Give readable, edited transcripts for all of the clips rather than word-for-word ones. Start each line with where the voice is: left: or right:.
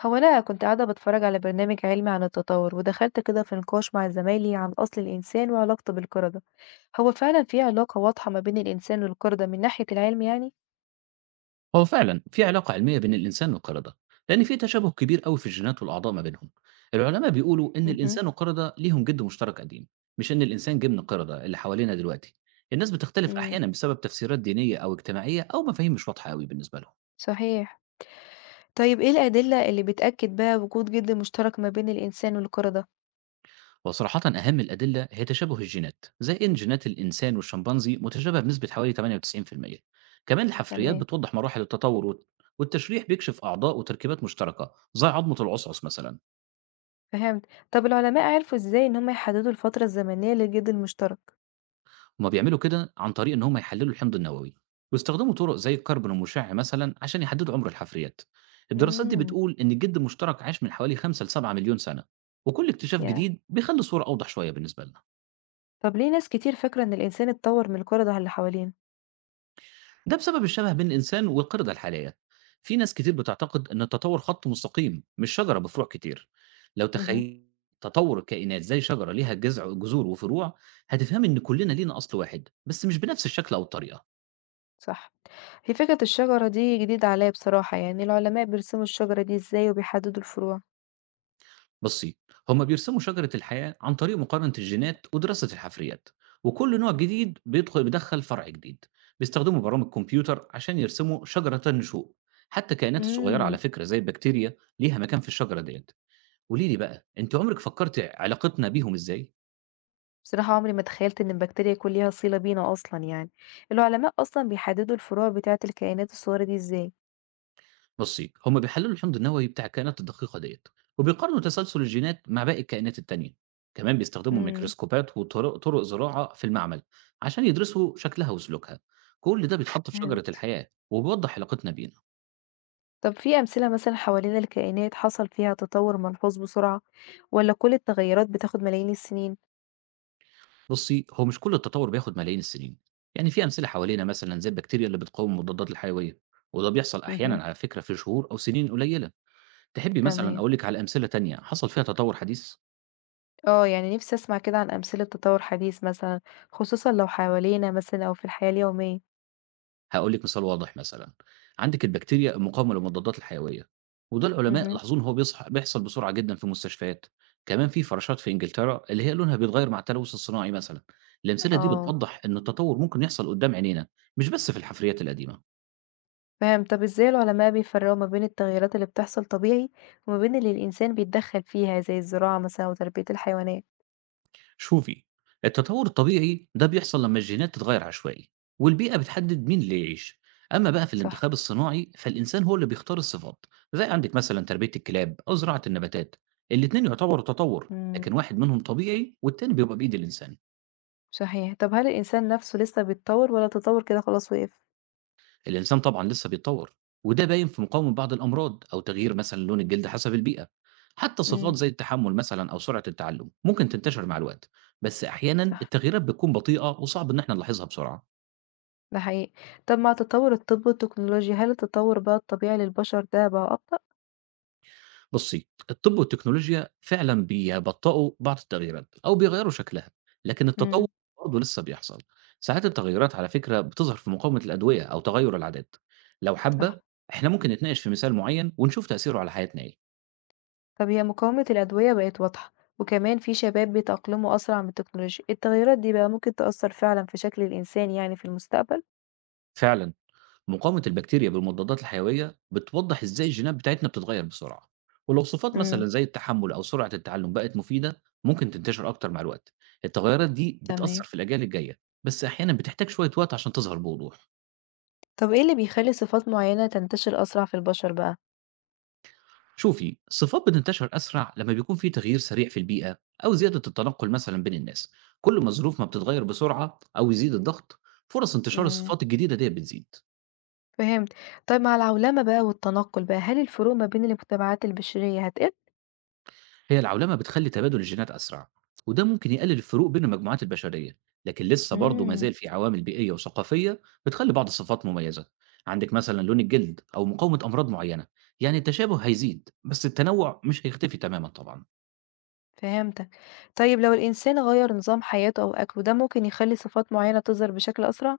left: هو أنا كنت قاعدة باتفرج على برنامج علمي عن التطور ودخلت كده في نقاش مع زمايلي عن أصل الإنسان وعلاقته بالقردة. هو فعلا في علاقة واضحة ما بين الإنسان والقردة من ناحية العلم يعني؟
right: هو فعلا في علاقة علمية بين الإنسان والقردة، لأن في تشابه كبير قوي في الجينات والأعضاء ما بينهم. العلماء بيقولوا إن
left: مهم.
right: الإنسان والقردة ليهم جد مشترك قديم، مش إن الإنسان جه من القردة اللي حوالينا دلوقتي. الناس بتختلف
left: مم.
right: أحيانا بسبب تفسيرات دينية أو اجتماعية أو مفاهيم مش واضحة قوي بالنسبة لهم.
left: صحيح. طيب إيه الأدلة اللي بتأكد بقى وجود جد مشترك ما بين الإنسان والقردة؟
right: وصراحة أهم الأدلة هي تشابه الجينات، زي إن جينات الإنسان والشمبانزي متشابهة بنسبة حوالي 98%. كمان الحفريات
left: تمام.
right: بتوضح مراحل التطور، والتشريح بيكشف أعضاء وتركيبات مشتركة زي عظمة العصعص مثلا.
left: فهمت. طب العلماء عرفوا إزاي إن هم يحددوا الفترة الزمنية للجد المشترك؟
right: هما بيعملوا كده عن طريق إن هما يحللوا الحمض النووي، ويستخدموا طرق زي الكربون المشع مثلا عشان يحددوا عمر الحفريات. الدراسات دي
left: مم.
right: بتقول إن الجلد المشترك عاش من حوالي 5 ل 7 مليون سنة، وكل اكتشاف
left: يا
right: جديد بيخلي الصورة أوضح شوية بالنسبة لنا.
left: طب ليه ناس كتير فاكرة إن الإنسان اتطور من القردة اللي حوالينا؟
right: ده بسبب الشبه بين الإنسان والقردة الحالية. في ناس كتير بتعتقد إن التطور خط مستقيم، مش شجرة بفروع كتير. لو
left: مهم.
right: تخيل تطور الكائنات زي شجرة ليها جذع، جذور وفروع، هتفهم إن كلنا لينا أصل واحد، بس مش بنفس الشكل أو الطريقة.
left: صح. هي فكرة الشجرة دي جديدة عليَّ بصراحة، يعني العلماء بيرسموا الشجرة دي إزاي وبيحددوا الفروع؟
right: بصي، هما بيرسموا شجرة الحياة عن طريق مقارنة الجينات ودراسة الحفريات، وكل نوع جديد بيدخل فرع جديد. بيستخدموا برامج كمبيوتر عشان يرسموا شجرة النشوء. حتى الكائنات الصغيرة على
left: إمم،
right: فكرة زي البكتيريا ليها مكان في الشجرة ديت. قولي لي بقى، انت عمرك فكرت علاقتنا بيهم ازاي؟
left: بصراحة عمري ما تخيّلت إن البكتيريا يكون ليها صِلة بينا أصلًا يعني، العلماء أصلًا بيحددوا الفروع بتاعة الكائنات الصغيرة دي إزاي؟
right: بُصّي، هم بيحلّلوا الحمض النووي بتاع الكائنات الدقيقة ديّة، وبيقارنوا تسلسل الجينات مع باقي الكائنات التانية، كمان بيستخدموا
left: إمم،
right: ميكروسكوبات وطرق زراعة في المعمل عشان يدرسوا شكلها وسلوكها. كل ده بيتحط في شجرة
left: فهمت.
right: الحياة وبيوضّح علاقتنا بينا.
left: طب في أمثلة مثلًا حوالين الكائنات حصل فيها تطوّر ملحوظ بسرعة، والّا كل التغيّرات بتاخد ملايين السنين؟
right: بُصّي، هو مش كل التطور بياخد ملايين السنين، يعني في أمثلة حوالينا مثلًا زي البكتيريا اللي بتقاوم المضادات الحيوية، وده بيحصل
left: اهم.
right: أحيانًا على فكرة في شهور أو سنين قليلة. تحبّي مثلًا
left: تمام.
right: أقول لِك على أمثلة تانية حصل فيها تطور حديث؟
left: آه، يعني نِفْسي أسمع كده عن أمثلة تطوّر حديث مثلًا، خصوصًا لو حوالينا مثلًا أو في الحياة اليومية.
right: هاقول لِك مثال واضح مثلًا، عندِك البكتيريا المقاومة للمضادات الحيوية، وده العلماء
left: اهم.
right: لاحظوا إن هو بيحصل بسرعة جدًا في المستشفيات. كمان في فراشات في إنجلترا اللي هي لونها بيتغير مع التلوث الصناعي مثلًا. الأمثلة دي
left: آه.
right: بتوضح إن التطور ممكن يحصل قدام عينينا، مش بس في الحفريات القديمة.
left: فاهم. طب ازاي العلماء بيفرقوا ما بين التغيرات اللي بتحصل طبيعي وما بين اللي الإنسان بيتدخل فيها زي الزراعة مثلا وتربية الحيوانات؟
right: شوفي، التطور الطبيعي ده بيحصل لما الجينات تتغير عشوائي، والبيئة بتحدد مين اللي يعيش. أما بقى في
left: صح.
right: الانتخاب الصناعي، فالإنسان هو اللي بيختار الصفات، زي عندك مثلا تربية الكلاب أو زراعة النباتات. الاتنين يعتبروا تطور، لكن
left: امم.
right: واحد منهم طبيعي والتاني بيبقى بإيد الإنسان.
left: صحيح. طب هل الإنسان نفسه لسه بيتطور ولا التطور كده خلاص وقف؟
right: الإنسان طبعا لسه بيتطور، وده باين في مقاومة بعض الأمراض أو تغيير مثلا لون الجلد حسب البيئة. حتى صفات
left: امم.
right: زي التحمل مثلا أو سرعة التعلم ممكن تنتشر مع الوقت، بس أحيانا
left: صح.
right: التغييرات بتكون بطيئة وصعب إن احنا نلاحظها بسرعة.
left: ده حقيقي. طب مع تطور الطب والتكنولوجيا هل التطور بقى الطبيعي للبشر ده بقى أبطأ؟
right: بُصّي، الطب والتكنولوجيا فعلًا بيبطئوا بعض التغييرات أو بيغيّروا شكلها، لكن التطوّر
left: امم.
right: برضه لسه بيحصل. ساعات التغيّرات على فكرة بتظهر في مقاومة الأدوية أو تغيُّر العادات. لو
left: صح.
right: حابة، إحنا ممكن نتناقش في مثال معيّن ونشوف تأثيره على حياتنا إيه.
left: طب هي مقاومة الأدوية بقت واضحة، وكمان في شباب بيتأقلموا أسرع من التكنولوجيا، التغيرات دي بقى ممكن تأثر فعلا في شكل الإنسان يعني في المستقبل؟
right: فعلًا مقاومة البكتيريا بالمضادات الحيوية بتوضّح إزاي الجينات بتاعتنا بتتغيّر بسرعة، ولو صفات
left: امم.
right: مثلًا زي التحمُّل أو سرعة التعلُّم بقت مفيدة، ممكن تنتشر أكتر مع الوقت. التغيّرات دي بتأثّر
left: تمام.
right: في الأجيال الجاية، بس أحيانًا بتحتاج شوية وقت عشان تظهر بوضوح.
left: طب إيه اللي بيخلّي صفات معيّنة تنتشر أسرع في البشر بقى؟
right: شوفي، الصفات بتنتشر أسرع لما بيكون في تغيير سريع في البيئة، أو زيادة التنقل مثلا بين الناس. كل ما الظروف ما بتتغير بسرعة أو يزيد الضغط، فرص انتشار
left: إمم،
right: الصفات الجديدة دي بتزيد.
left: فهمت. طيب مع العولمة بقى والتنقل بقى، هل الفروق ما بين المجتمعات البشرية هتقل؟
right: هي العولمة بتخلي تبادل الجينات أسرع، وده ممكن يقلل الفروق بين المجموعات البشرية، لكن لسه برضه ما
left: إمم،
right: زال في عوامل بيئية وثقافية بتخلي بعض الصفات مميزة. عندك مثلا لون الجلد أو مقاومة أمراض معينة. يعني التشابه هيزيد، بس التنوع مش هيختفي تماما طبعا.
left: فهمتك. طيب لو الإنسان غيّر نظام حياته أو أكله، ده ممكن يخلّي صفات معيّنة تظهر بشكل أسرع؟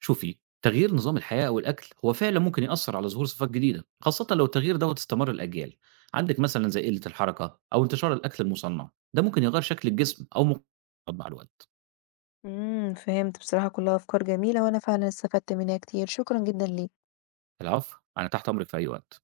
right: شوفي، تغيير نظام الحياة أو الأكل هو فعلا ممكن يأثر على ظهور صفات جديدة، خاصة لو التغيير دوت استمر الأجيال. عندك مثلا زي قلة الحركة أو انتشار الأكل المصنع، ده ممكن يغير شكل الجسم أو مع الوقت.
left: إمم، فهمت. بصراحة كلّها أفكار جميلة، وأنا فعلًا استفدت منها كتير، شكرًا جدًا ليك.
right: العفو، أنا تحت أمرك في أي وقت.